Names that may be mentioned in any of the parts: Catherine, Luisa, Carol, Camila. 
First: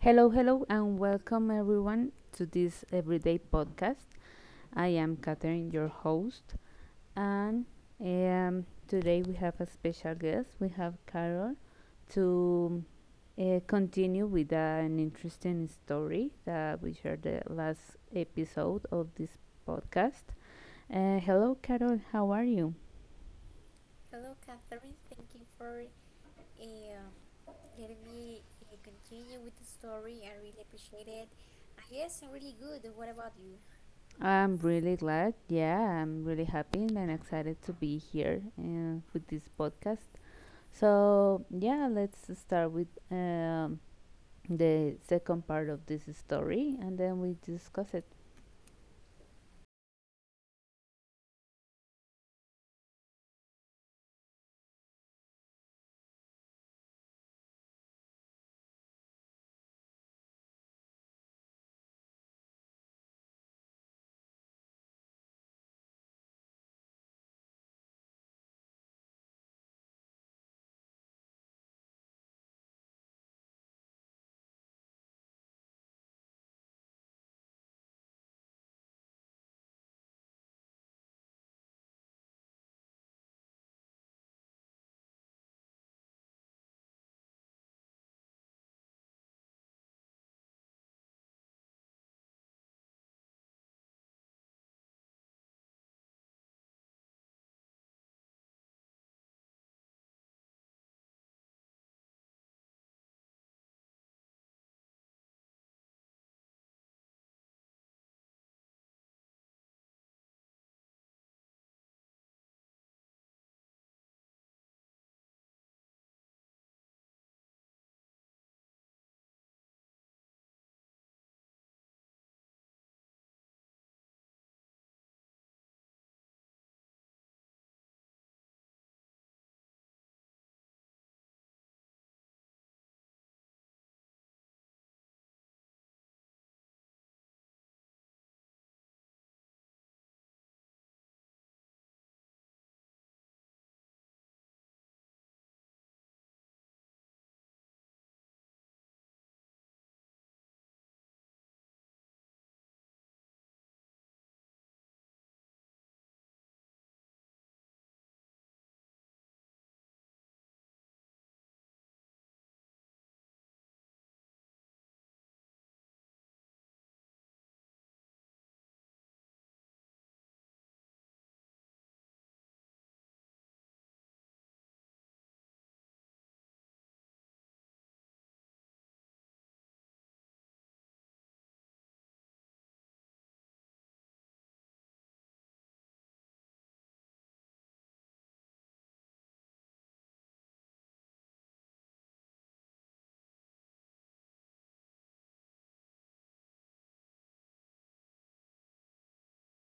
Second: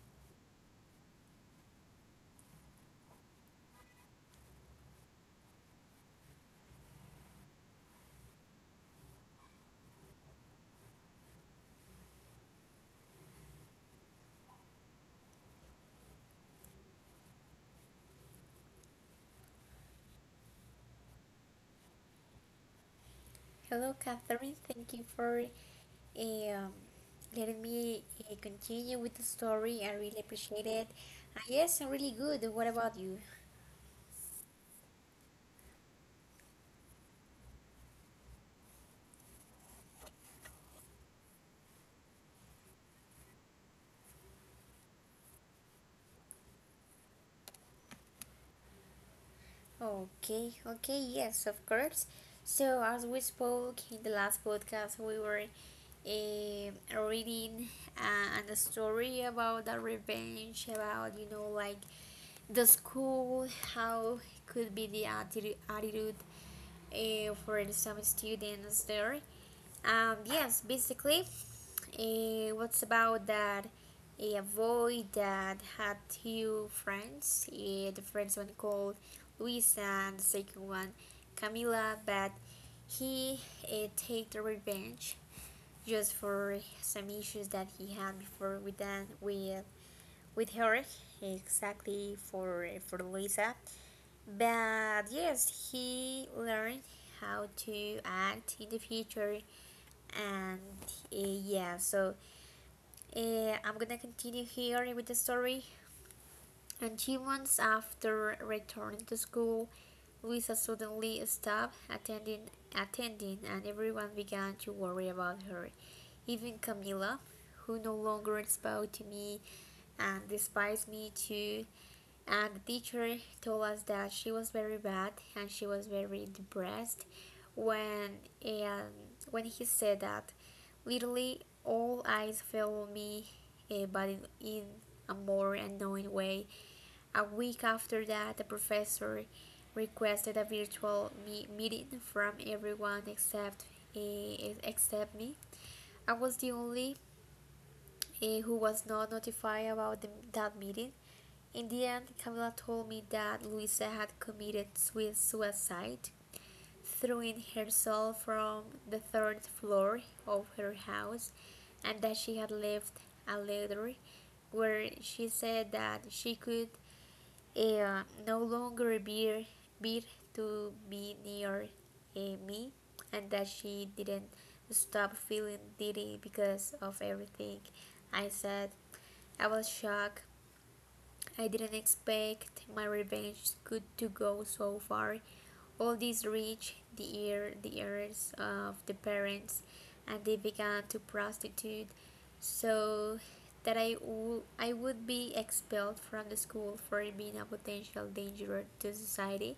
Hello, hello, and welcome everyone to this everyday podcast. I am Catherine, your host, and today we have a special guest. We have Carol to continue with an interesting story that we shared the last episode of this podcast. Hello, Carol, how are you? Hello, Catherine. Thank you for um, letting me continue with the story. I really appreciate it. Yes, I'm really good. What about you? I'm really glad. Yeah, I'm really happy and excited to be here with this podcast. So, yeah, let's start with the second part of this story and then we discuss it. Okay, okay, yes, of course. So, as we spoke in the last podcast, we were eh, reading a story about the revenge, about, you know, like the school, how could be the attitude for some students there. Yes, basically, what's about that? A boy that had two friends. The first one called Luisa and the second one Camila, but he take the revenge just for some issues that he had before with that with her, exactly for Luisa. But yes, he learned how to act in the future, and yeah. So I'm gonna continue here with the story. And 2 months after returning to school, Luisa suddenly stopped attending, and everyone began to worry about her. Even Camila, who no longer spoke to me and despised me too. And the teacher told us that she was very bad and she was very depressed when, and when he said that, literally all eyes fell on me, but in a more annoying way. A week after that, the professor requested a virtual meeting from everyone except except me. I was the only who was not notified about that meeting. In the end, Camila told me that Luisa had committed suicide, throwing herself from the third floor of her house, and that she had left a letter where she said that she could no longer appear to be near me, and that she didn't stop feeling dizzy because of everything I said. I was shocked. I didn't expect my revenge could to go so far. All this reached the ears of the parents, and they began to prostitute, so that I I would be expelled from the school for being a potential danger to society.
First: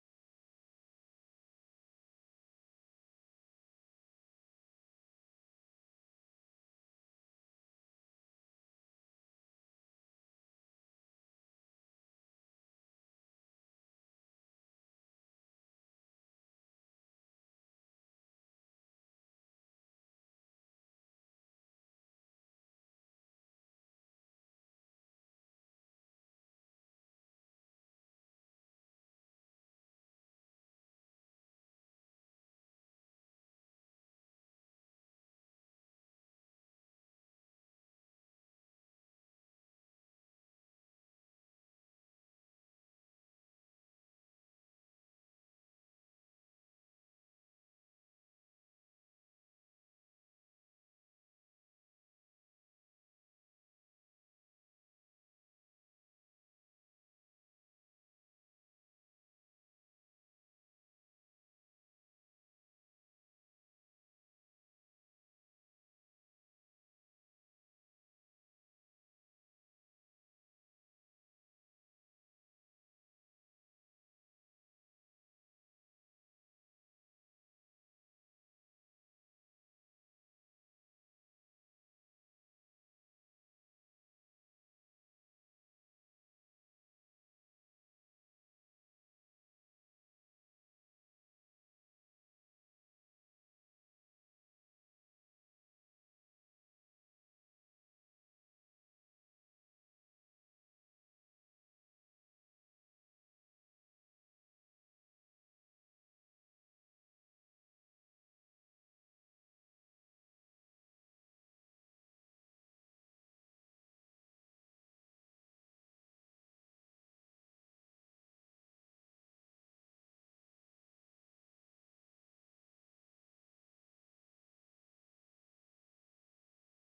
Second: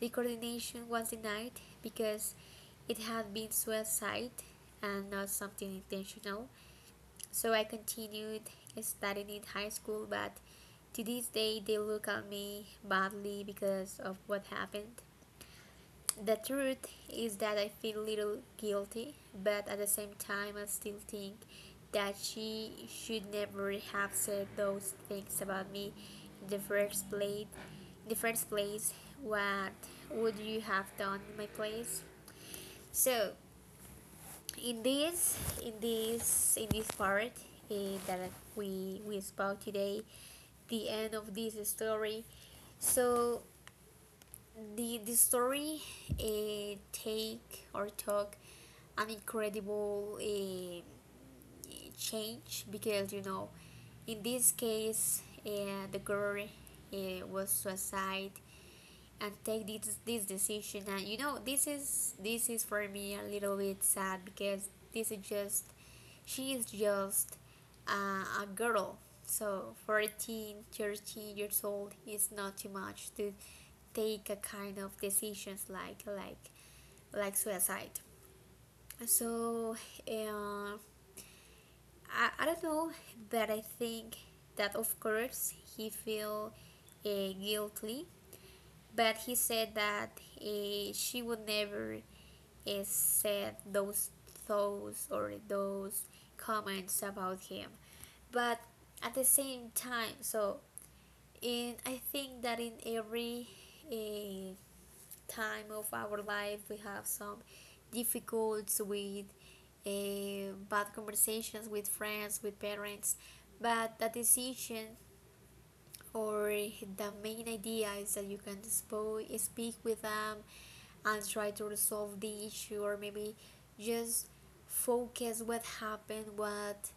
The coordination was denied because it had been suicide and not something intentional. So I continued studying in high school, but to this day they look at me badly because of what happened. The truth is that I feel a little guilty, but at the same time I still think that she should never have said those things about me in the first place. In the first place, what would you have done in my place? So, in this in this part that we spoke today, the end of this story, so the story take or took an incredible change, because you know, in this case, the girl was suicide and take this decision. And you know, this is for me a little bit sad, because this is just, she is just a girl. So 14, 13 years old is not too much to take a kind of decisions like suicide. So uh, I don't know, but I think that of course he feel guilty, but he said that she would never said those thoughts or those comments about him. But at the same time, so in I think that in every uh, time of our life we have some difficulties with bad conversations, with friends, with parents, but the decision or the main idea is that you can speak with them and try to resolve the issue, or maybe just focus what happened, what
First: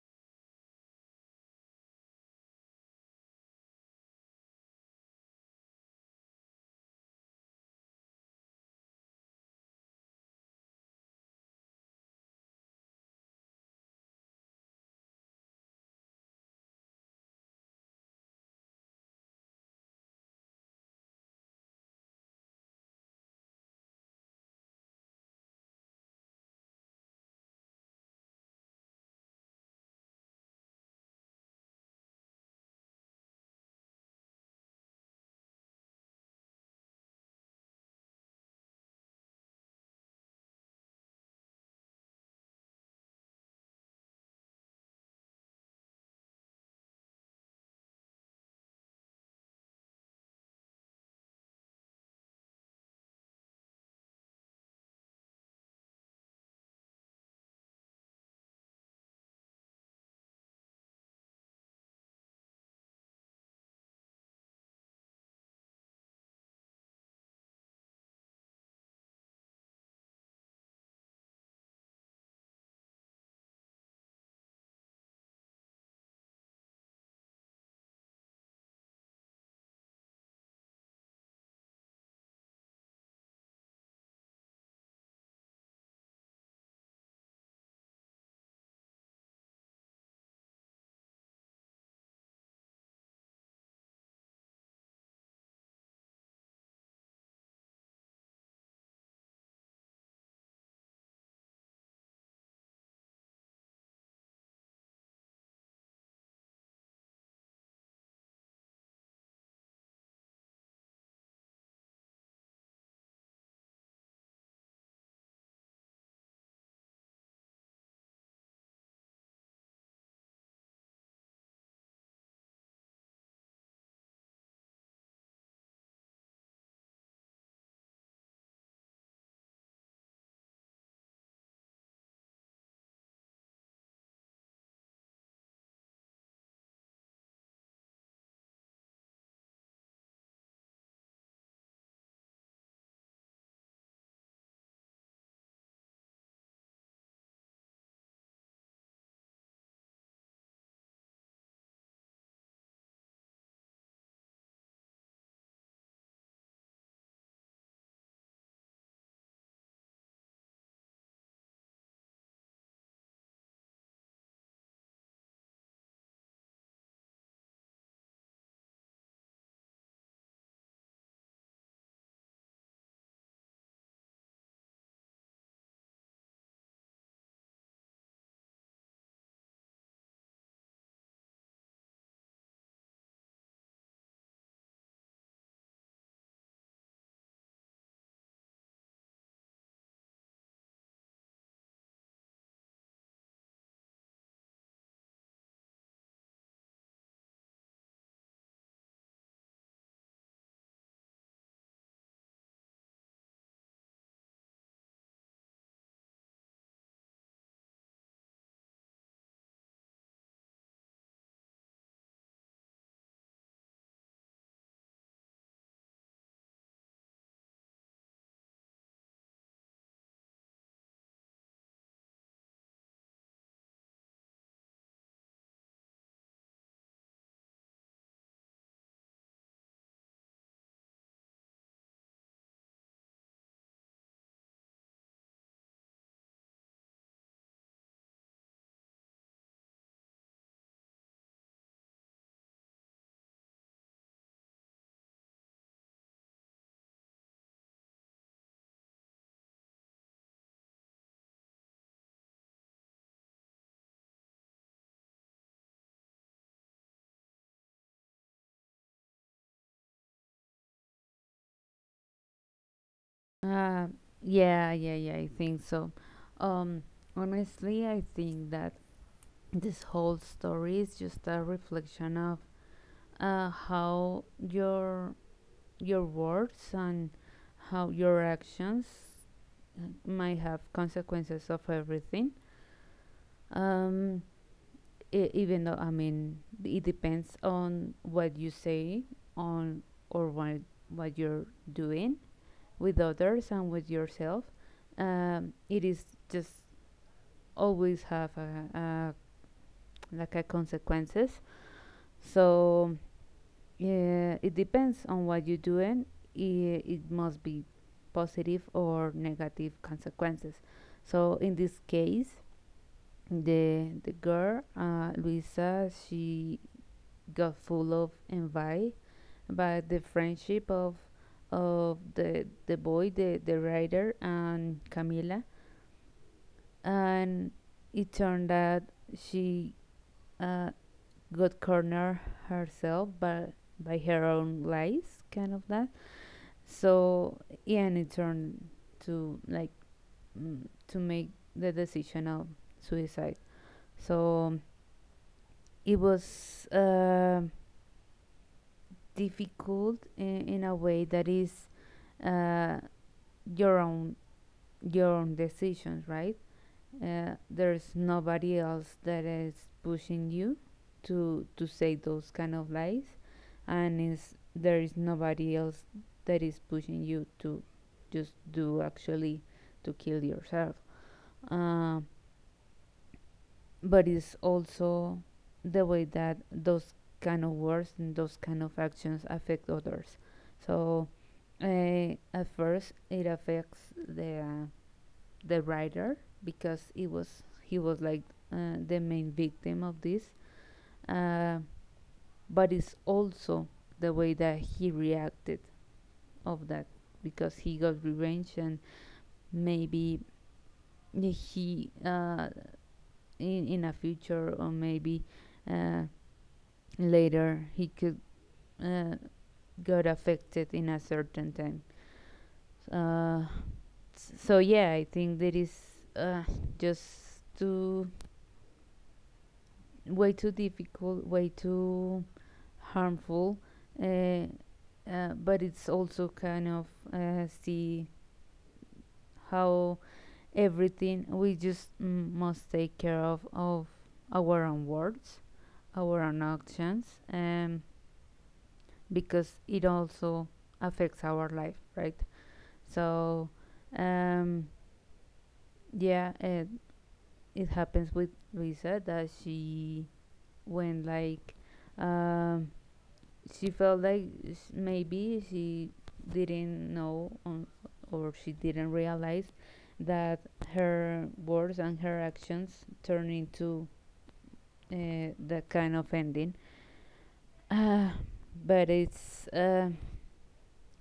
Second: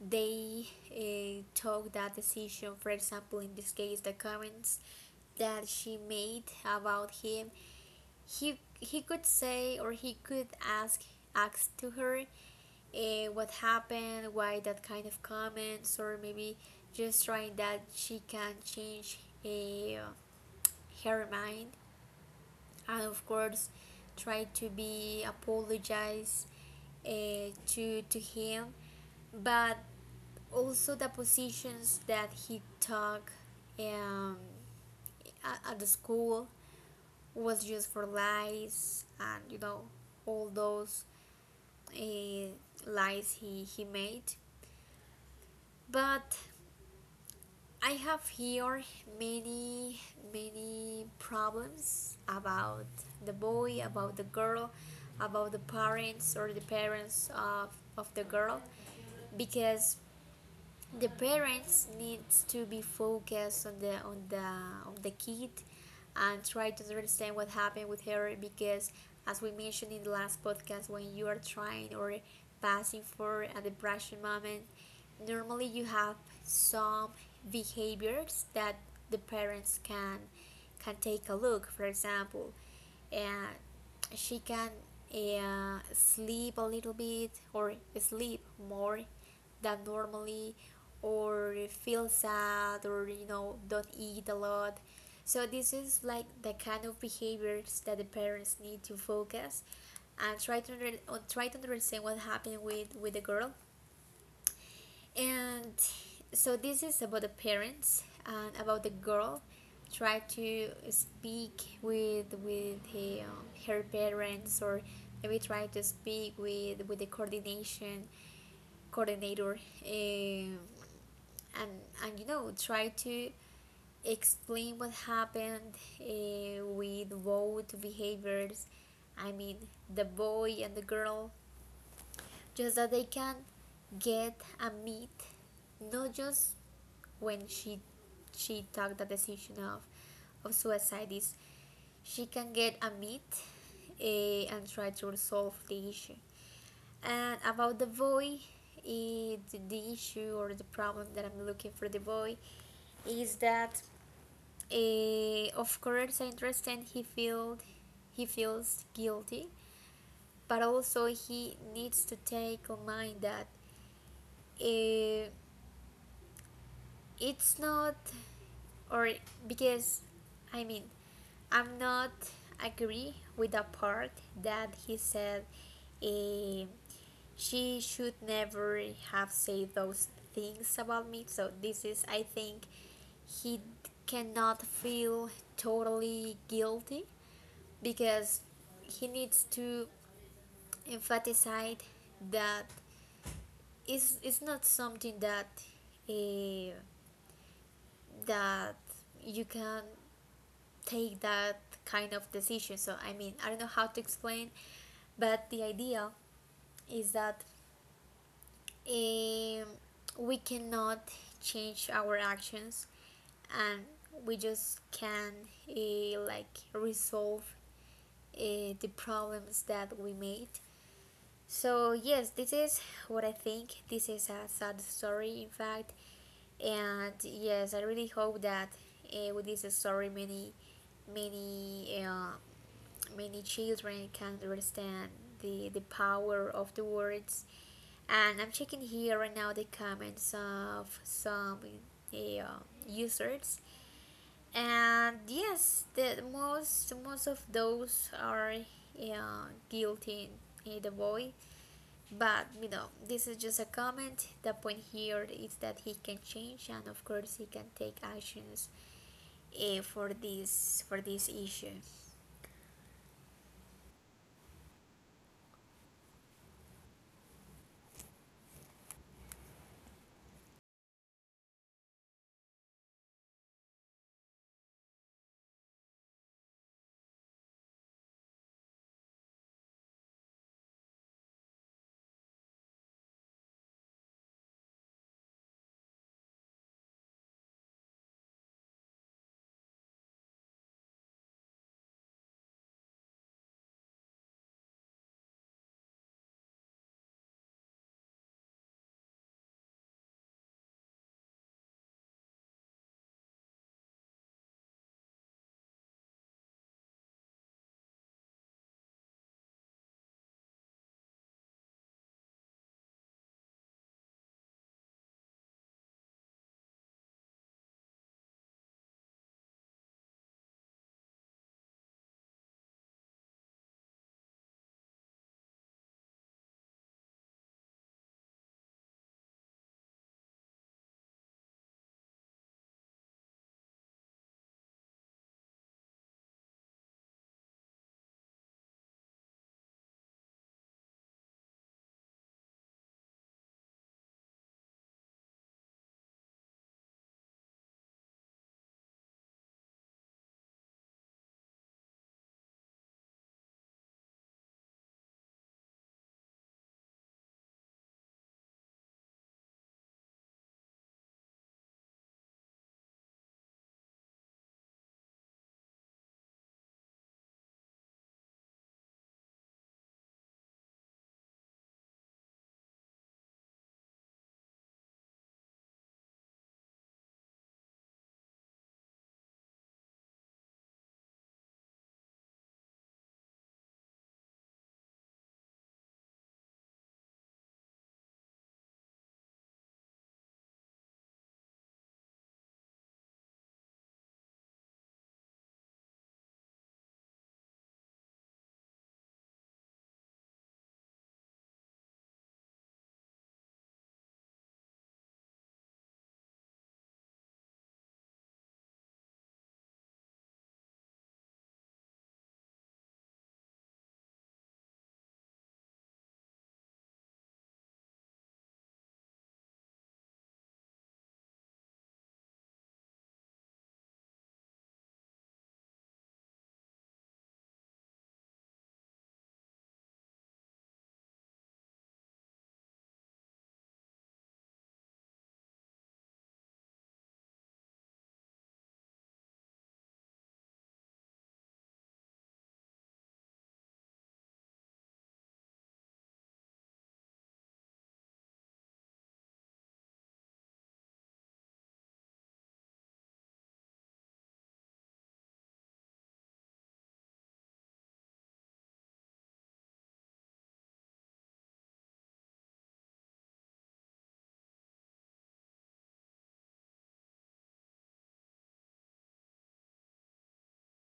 they took that decision. For example, in this case, the comments that she made about him, he could say, or he could ask to her what happened, why that kind of comments, or maybe just trying that she can change uh, her mind, and of course try to be apologize uh, to him. But also the positions that he took um, at the school was just for lies, and you know, all those uh, lies he made. But I have here many many problems about the boy, about the girl, about the parents or the parents of the girl, because the parents needs to be focused on the on the kid, and try to understand what happened with her, because as we mentioned in the last podcast, when you are trying or passing for a depression moment, normally you have some behaviors that the parents can take a look, for example. And she can sleep a little bit, or sleep more than normally, or feel sad, or you know, don't eat a lot. So this is like the kind of behaviors that the parents need to focus, and try to try to understand what happened with the girl. And so this is about the parents and about the girl. Try to speak with her her parents, or maybe try to speak with the coordination coordinator, um, and you know try to explain what happened with both behaviors, I mean the boy and the girl, just that they can get a meet, not just when she took the decision of suicide. Is she can get a meet, and try to resolve the issue. And about the boy, the issue or the problem that I'm looking for the boy is that, of course, I understand he feels guilty, but also he needs to take on mind that eh, it's not, or because, I mean, I'm not agree with the part that he said, eh, she should never have said those things about me. So this is, I think, he cannot feel totally guilty, because he needs to emphasize that it's not something that eh, that you can take that kind of decision. So I mean, I don't know how to explain, but the idea is that um, we cannot change our actions, and we just can like resolve the problems that we made. So yes, this is what I think. This is a sad story, in fact, and yes, I really hope that with this story, many um, many children can understand the power of the words. And I'm checking here right now the comments of some eh, uh, users, and yes, the most of those are guilty the boy. But you know, this is just a comment. The point here is that he can change, and of course he can take actions for this issue. Uh, yeah, yeah, yeah, I think so. Um, Honestly, I think that this whole story is just a reflection of how your words and how your actions might have consequences of everything. Um, Even though I mean it depends on what you say on or what you're doing with others and with yourself. It is just always have a like a consequences. So yeah, it depends on what you're doing. It must be positive or negative consequences. So in this case, the girl Luisa, she got full of envy by the friendship of of the boy, the writer, and Camila, and it turned out she uh, got cornered herself by her own lies, kind of that. So yeah, and it turned to like to make the decision of suicide. So it was difficult in a way that is uh, your own decisions, right? There's nobody else that is pushing you to say those kind of lies, and is there is nobody else that is pushing you to just do actually to kill yourself. Um, but it's also the way that those kind of words and those kind of actions affect others. So at first, it affects the writer because it was he was like the main victim of this, uh, but it's also the way that he reacted of that because he got revenge and maybe he in in a future, or maybe uh, Later, he could uh, got affected in a certain time. Uh, so yeah, I think there is uh, just too way too difficult, way too harmful. Uh, but it's also kind of see how everything we just must take care of our own words, our own actions, um, because it also affects our life, right? So, um, yeah, it happens with Luisa that she when like um, she felt like maybe she didn't know on, or she didn't realize that her words and her actions turn into that kind of ending. Uh, but it's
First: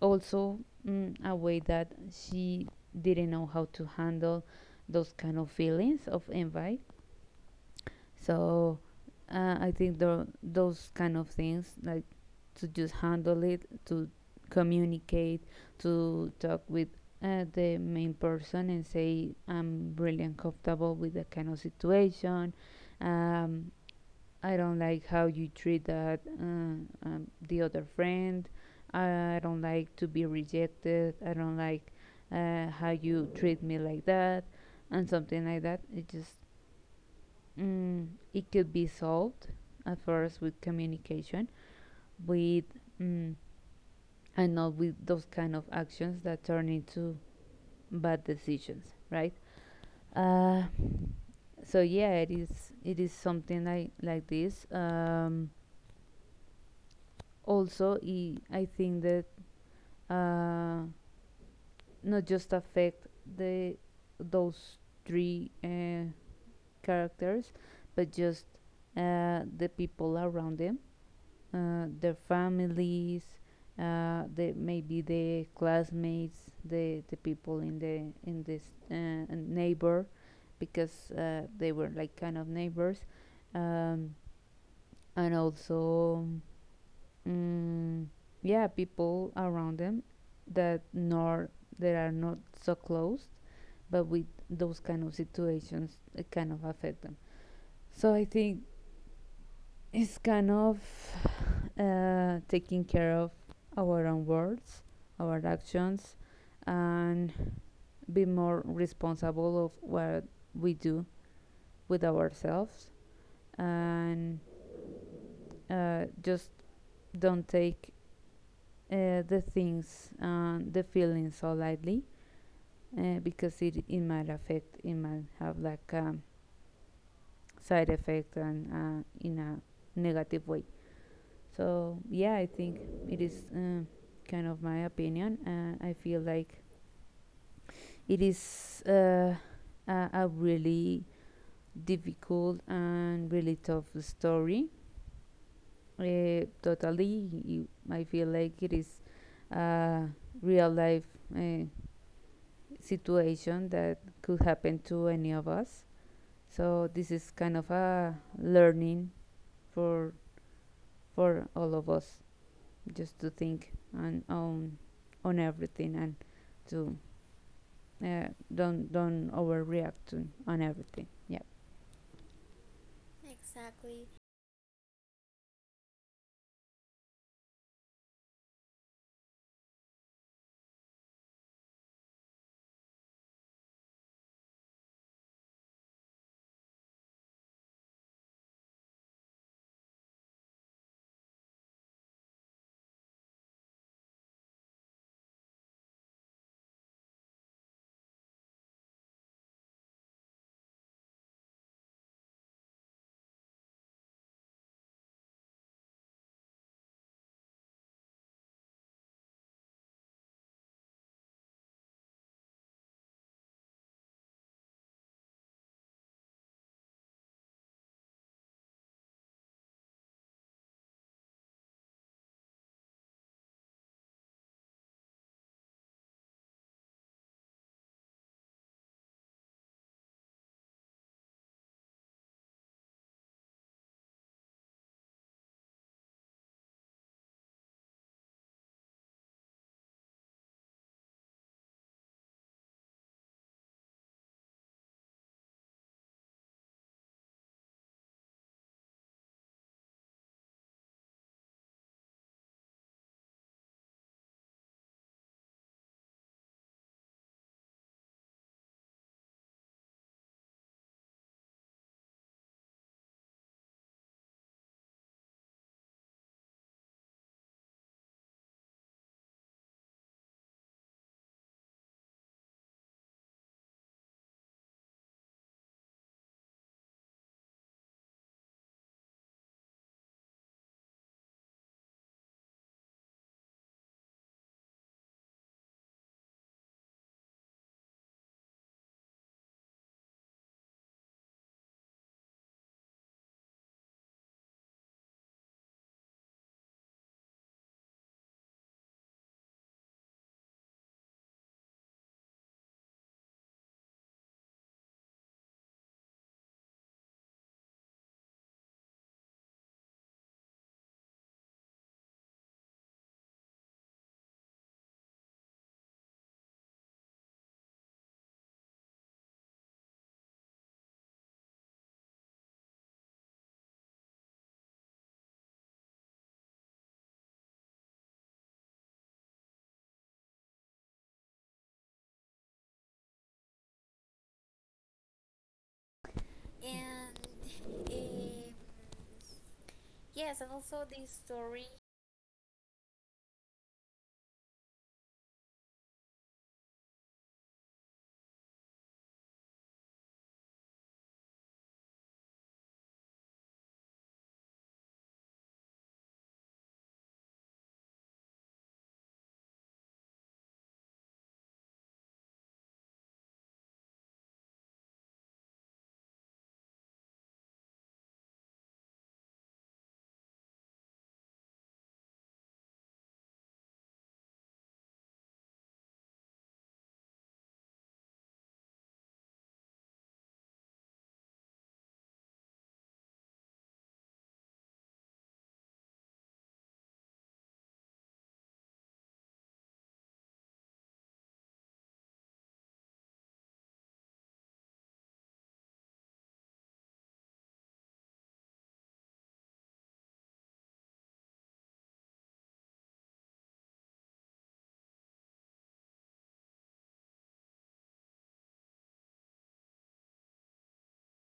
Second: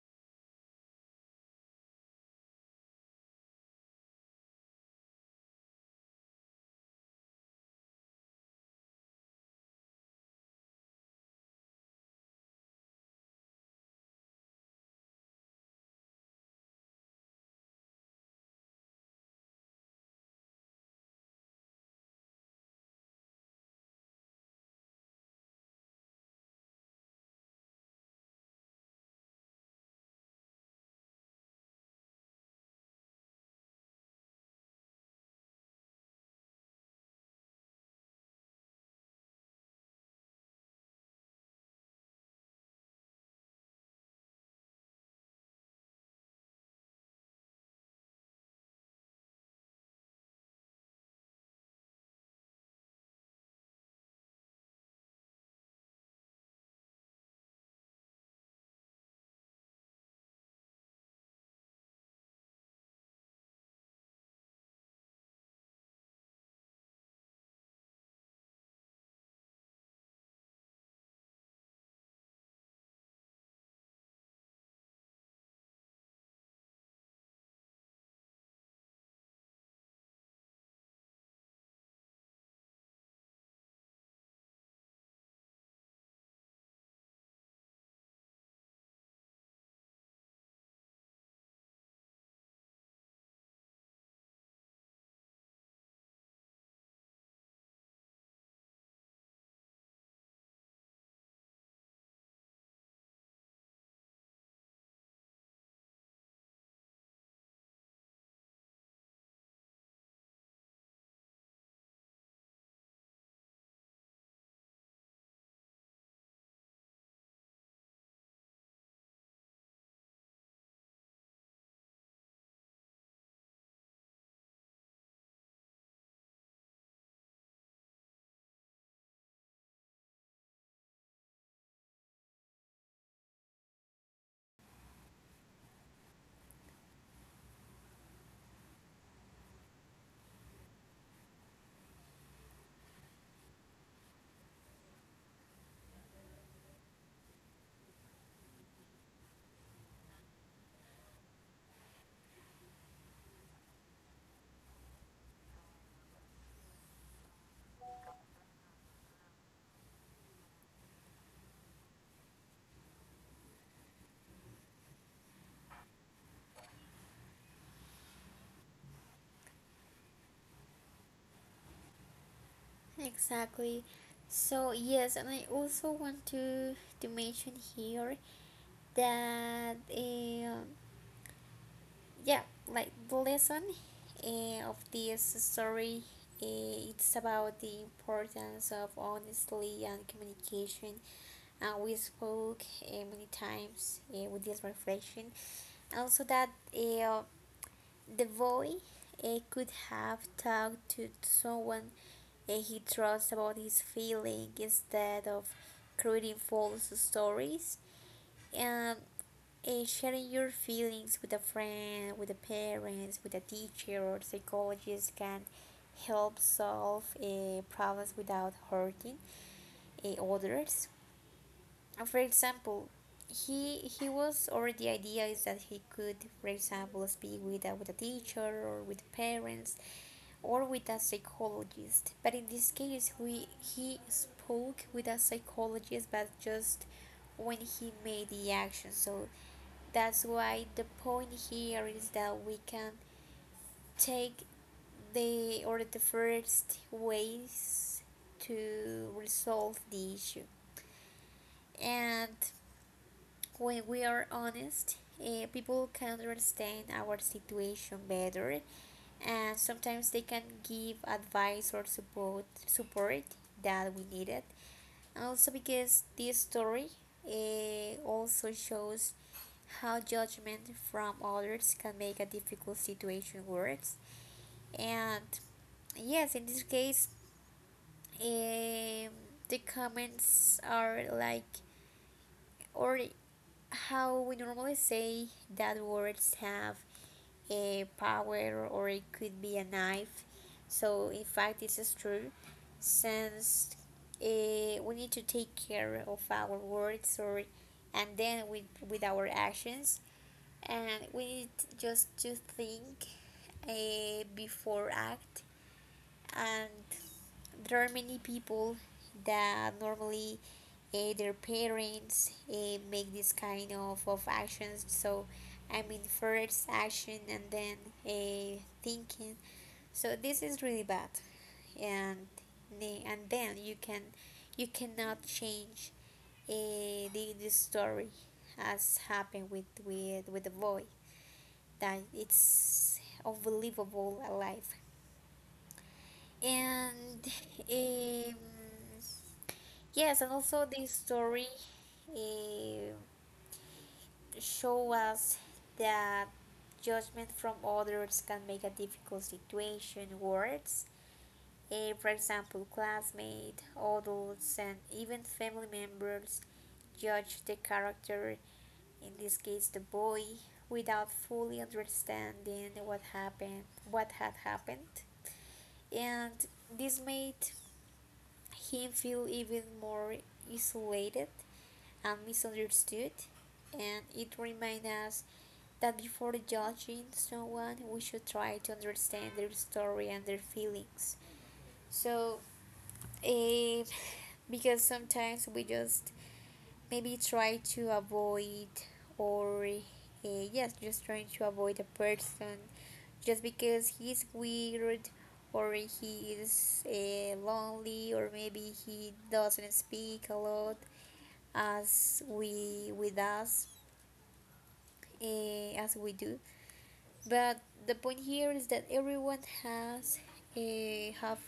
also a way that she didn't know how to handle those kind of feelings of envy. So I think those kind of things, like to just handle it, to communicate, to talk with the main person and say, I'm really uncomfortable with that kind of situation. Um, I don't like how you treat that the other friend. I don't like to be rejected. I don't like how you treat me like that, and something like that. It just mm, it could be solved at first with communication, with mm, and not with those kind of actions that turn into bad decisions, right? Uh, so yeah, it is something like this. Also, I think that uh, not just affect the those three characters, but just the people around them, their families, the maybe the classmates, the people in the in this uh, neighbor, because they were like kind of neighbors, um, and also mm, yeah, people around them that nor that are not so close but with those kind of situations it kind of affect them, so I think it's kind of taking care of our own words, our actions, and be more responsible of what we do with ourselves and just don't take the things and the feelings so lightly because it might affect, it might have like a side effect and in a negative way. So yeah, I think it is kind of my opinion. I feel like it is a really difficult and really tough story. Totally, I feel like it is a real life uh, situation that could happen to any of us. So this is kind of a learning for for all of us, just to think and on everything and to uh, don't overreact to on everything. Yeah, Exactly. So yes, and I also want to mention here that yeah, like the lesson of this story, it's about the importance of honesty and communication. We spoke many times with this reflection, also that uh, the boy could have talked to someone he trusts about his feelings, instead of creating false stories, and sharing your feelings with a friend, with the parents, with a teacher or psychologist can help solve problems without hurting others. And for example, he was, or the idea is that he could, for example, speak with with a teacher, or with parents, or with a psychologist. But in this case, we, he spoke with a psychologist, but just when he made the action. So that's why the point here is that we can take the or the first ways to resolve the issue. And when we are honest, people can understand our situation better, and sometimes they can give advice or support that we needed. And also because this story also shows how judgment from others can make a difficult situation worse. And yes, in this case, um, the comments are like, or how we normally say, that words have a power, or it could be a knife. So in fact, this is true, since we need to take care of our words, or and then with our actions, and we need just to think before act. And there are many people that normally their parents make this kind of actions, so I mean, first action and then thinking. So this is really bad. And and then you can, you cannot change uh, the story, as happened with with the boy, that it's unbelievable alive. And um, yes, and also this story eh, show us that judgment from others can make a difficult situation worse. For example, classmates, adults, and even family members judge the character, in this case the boy, without fully understanding what happened, what had happened, and this made him feel even more isolated and misunderstood, and it reminds us that before judging someone, we should try to understand their story and their feelings. So, eh, because sometimes we just maybe try to avoid, or yes, just trying to avoid a person just because he's weird, or he is lonely, or maybe he doesn't speak a lot as we with us, as we do. But the point here is that everyone have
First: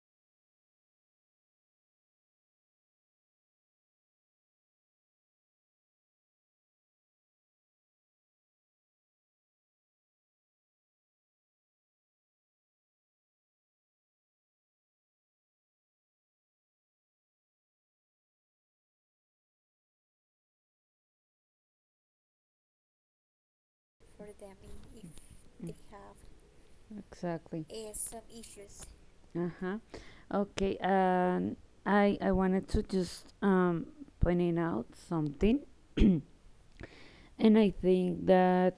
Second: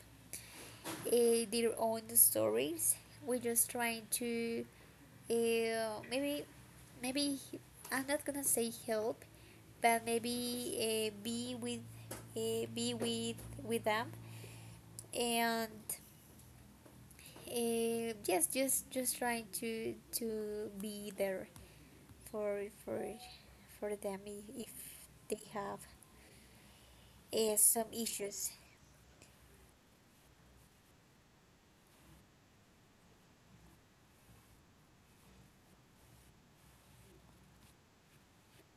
their own stories. We're just trying to maybe maybe I'm not gonna say help, but maybe be with them, and yes, just trying to be there for for for them, I- if they mm, have exactly. some issues. Uh-huh. Okay, and I wanted to just pointing out something, and I think that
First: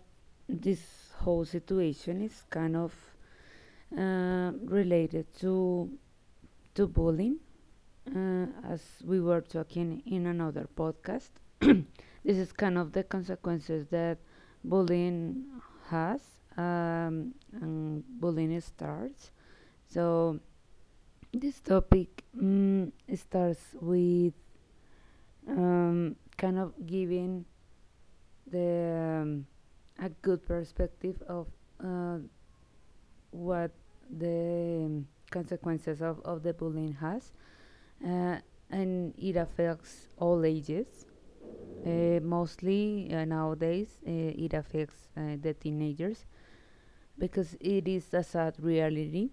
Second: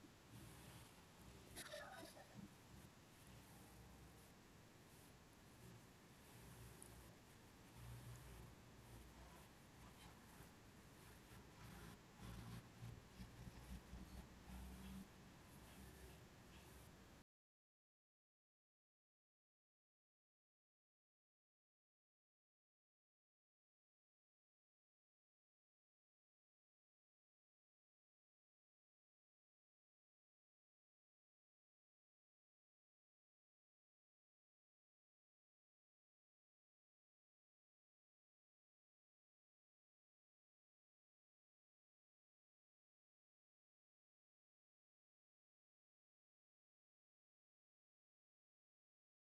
this whole situation is kind of related to bullying as we were talking in another podcast, this is kind of the consequences that bullying has, um, and bullying starts. So this topic starts with kind of giving the a good perspective of uh, what the consequences of the bullying has, uh, and it affects all ages. Mostly nowadays, it affects the teenagers because it is a sad reality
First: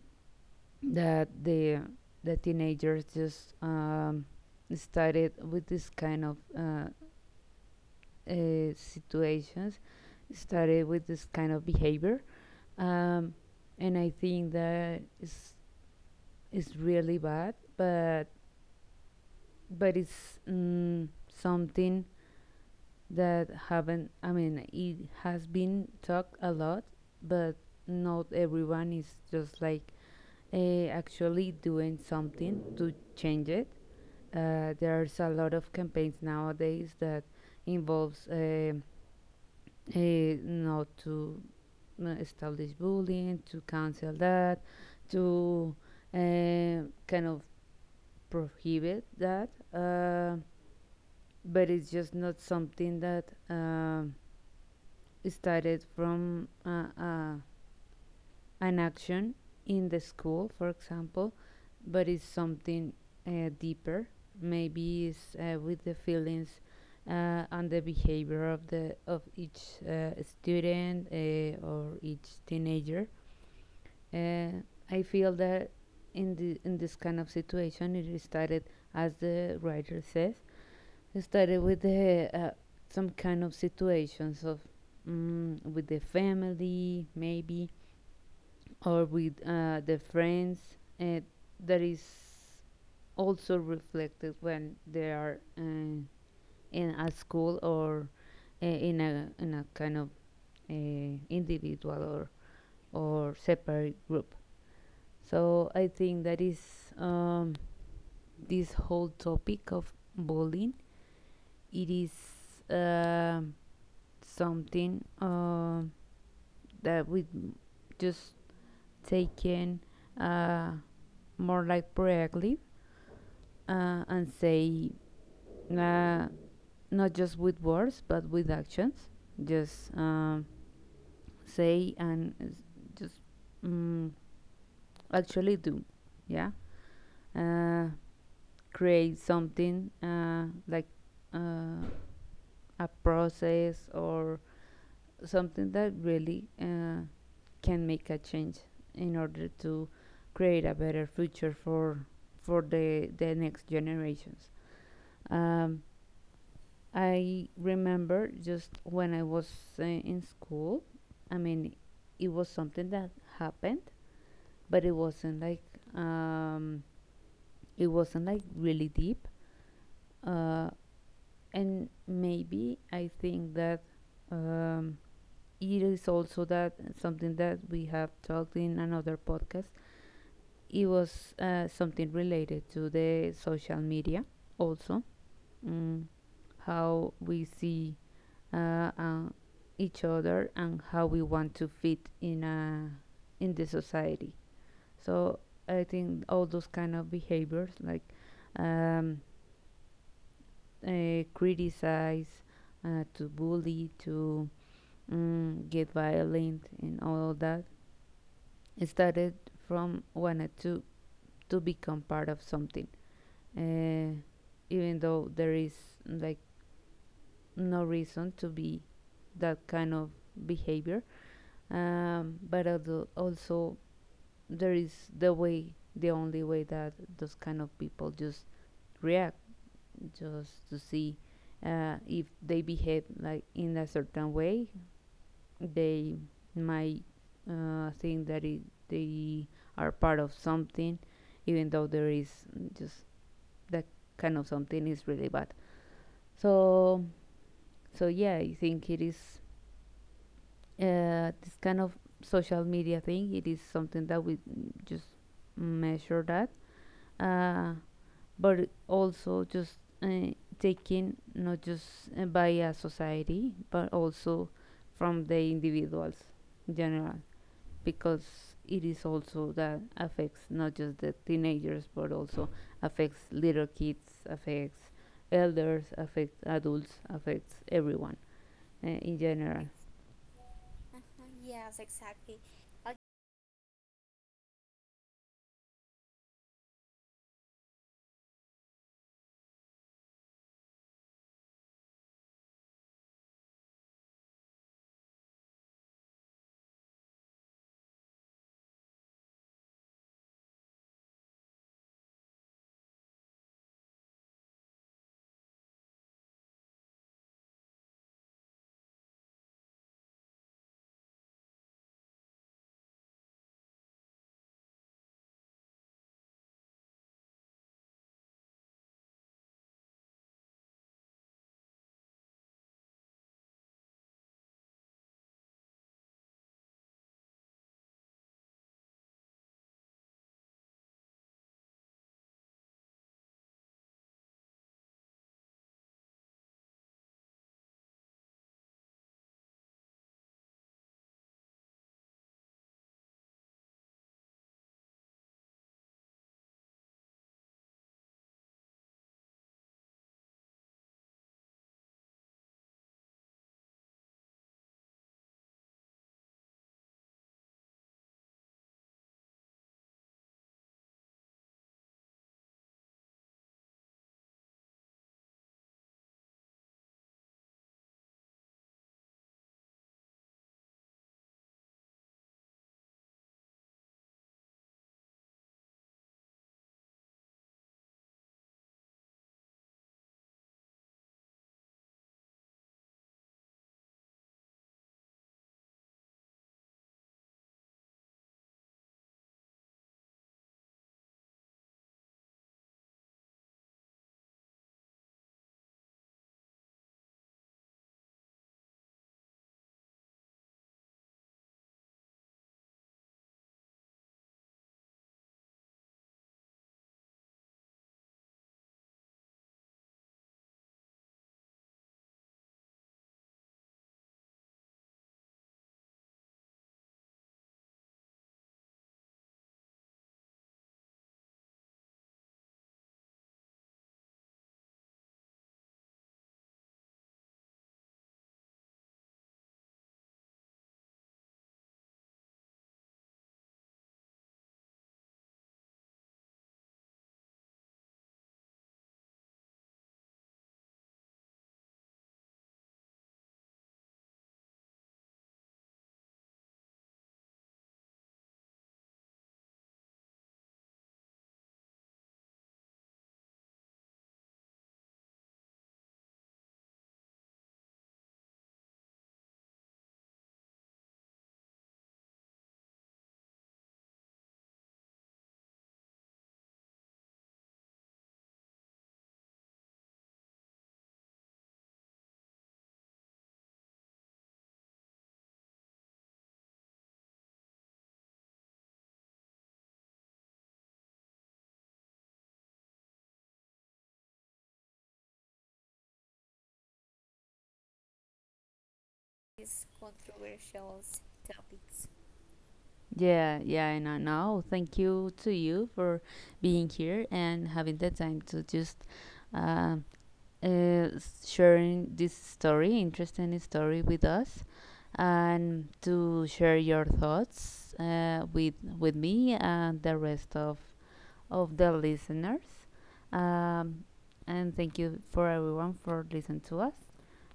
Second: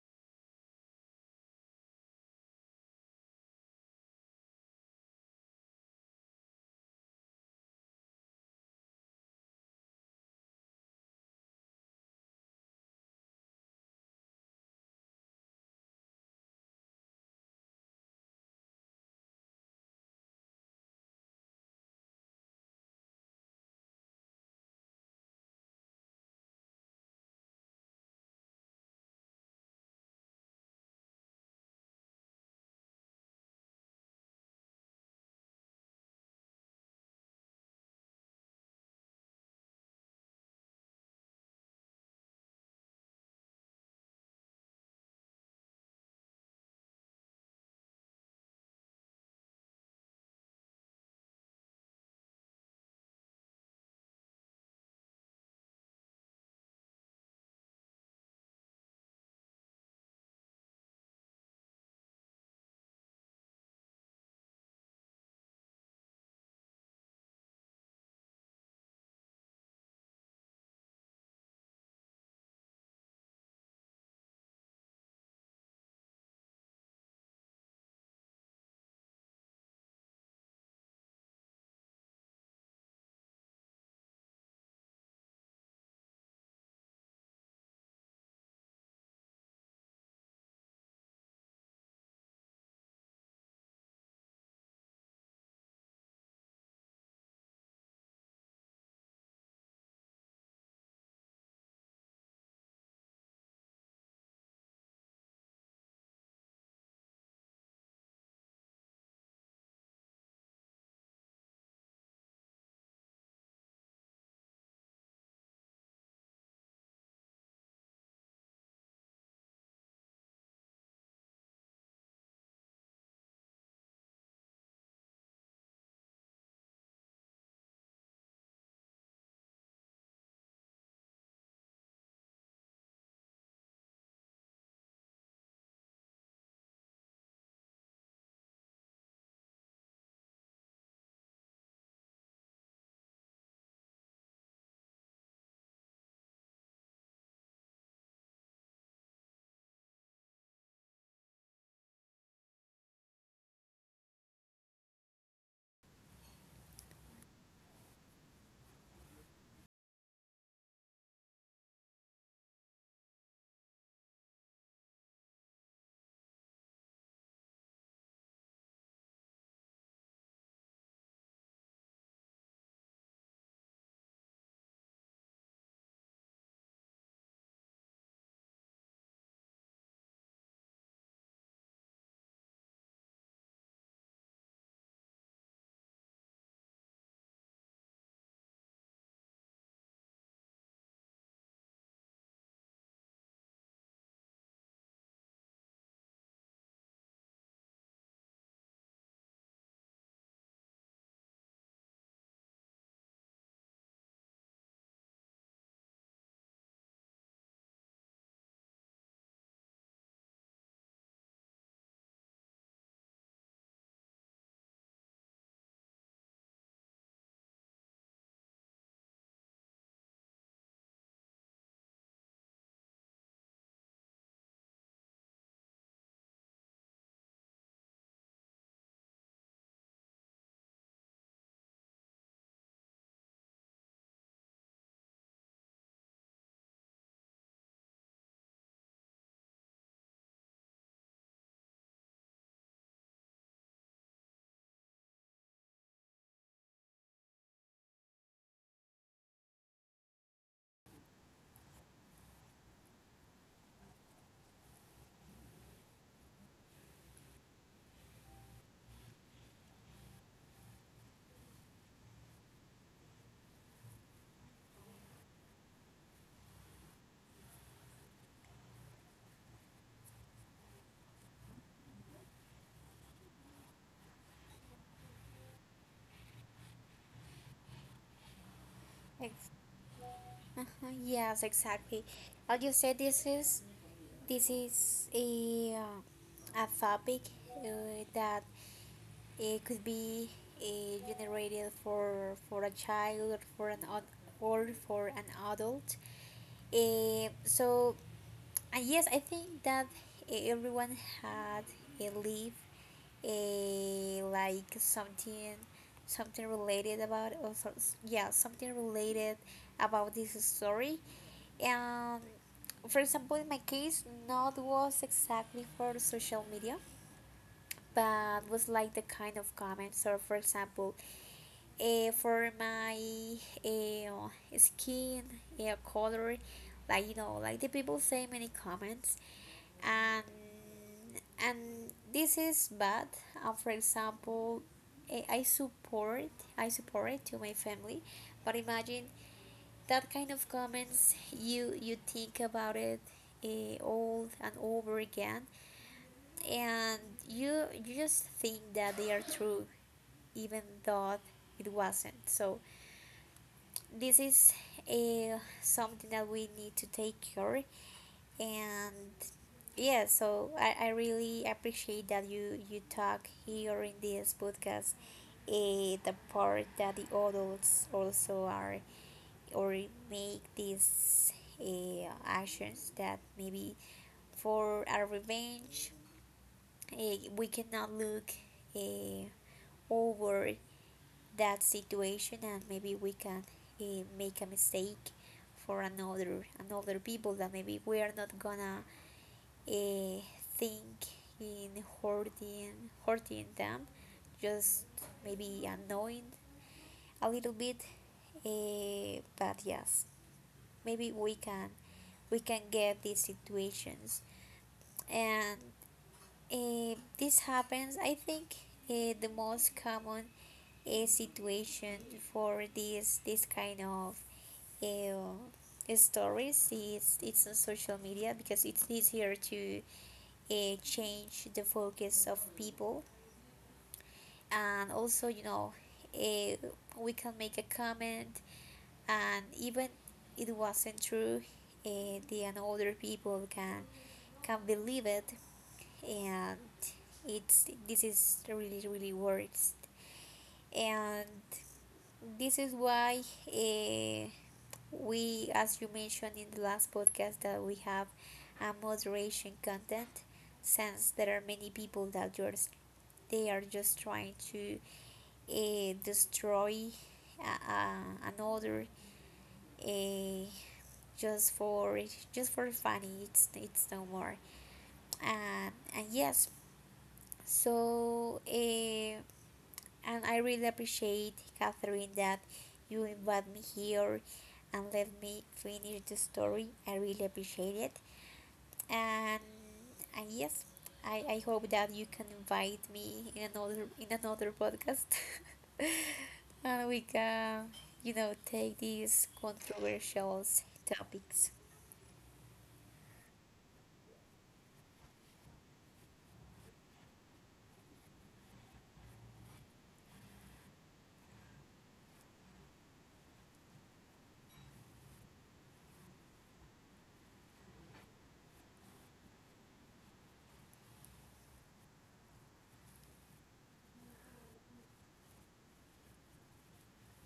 that the teenagers just started with this kind of situations, started with this kind of behavior, um, and I think that is really bad. But it's something that haven't I mean it has been talked a lot, but not everyone is just like actually doing something to change it. Uh, there's a lot of campaigns nowadays that involves uh, not to establish bullying, to cancel that, to uh, kind of prohibit that, but it's just not something that started from an action in the school, for example, but it's something deeper. Maybe it's with the feelings and the behavior of the of each student or each teenager. Uh, I feel that in this kind of situation, it started as the writer says, it started with the, some kind of situations of with the family, maybe, or with the friends. Uh, that is also reflected when they are in a school or in a kind of individual or separate group. So I think that is um, this whole topic of bullying. It is um something that we just take in uh, more like proactive and say uh, not just with words but with actions, just say and just mm, actually do, yeah, uh, create something like a process or something that really can make a change in order to create a better future for the next generations. Um, I remember just when I was in school. I mean, it was something that happened, but um, it wasn't like really deep. Uh, and maybe I think that um, it is also that something that we have talked in another podcast, it was something related to the social media, also mm, how we see uh, uh, each other and how we want to fit in a in the society. So I think all those kind of behaviors, like um, criticize, to bully, to get violent and all that, started from wanted to become part of something, uh, even though there is like no reason to be that kind of behavior. But also, there is the way, the only way that those kind of people just react, just to see if they behave like in a certain way, they might think that they are part of something, even though there is just that kind of something is really bad. So, so yeah, I think it is this kind of social media thing. It is something that we just measure that, uh, but also just uh, taken not just by a society, but also from the individuals in general, because it is also that affects not just the teenagers but also affects little kids, affects elders, affects adults, affects everyone in Ex- general. uh-huh, yes, exactly. I'll just say this is a topic that it could be generated for a child, or for an or for an adult. Uh, so And yes, I think that everyone had a live a like something something related yeah, something related about this story. And for example, in my case, not was exactly for the social media, but was like the kind of comments, or for example for my uh, skin color. Like, you know, like the people say many comments, and and this is bad. For example, I support it to my family, but imagine that kind of comments, you think about it all and over again, and you just think that they are true, even though it wasn't so. This is something that we need to take care. And yeah, so I really appreciate that you talk here in this podcast. The part that the adults also are, or make these actions that maybe for our revenge we cannot look uh, over that situation, and maybe we can uh, make a mistake for another people, that maybe we are not gonna eh, think in hurting them, just maybe annoying a little bit. But yes, maybe we can get these situations, and this happens. I think the most common situation for this kind of eh, stories is it's on social media, because it's easier to change the focus of people. And also, you know, uh, we can make a comment, and even it wasn't true, then other people can believe it. And it's, this is really really worst. And this is why uh, we, as you mentioned in the last podcast, that we have a moderation content, since there are many people that you're they are just trying to destroy another, uh, just for just for funny. It's no more. And yes. So and I really appreciate, Catherine, that you invite me here and let me finish the story. I really appreciate it. And yes, I hope that you can invite me in another podcast and we can, you know, take these controversial topics. Yeah, yeah, and now thank you to you for being here and having the time to just uh, uh, sharing this story, interesting story with us, and to share your thoughts with me and the rest of the listeners. Um, and thank you for everyone for listening to us.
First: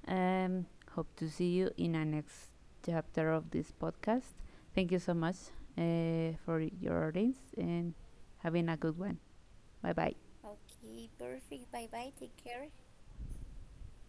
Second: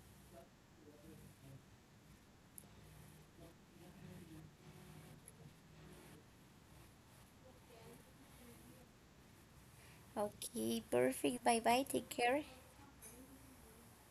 Um, hope to see you in our next chapter of this podcast. Thank you so much for your audience and having a good one. Bye bye. Okay, perfect. Bye bye, take care.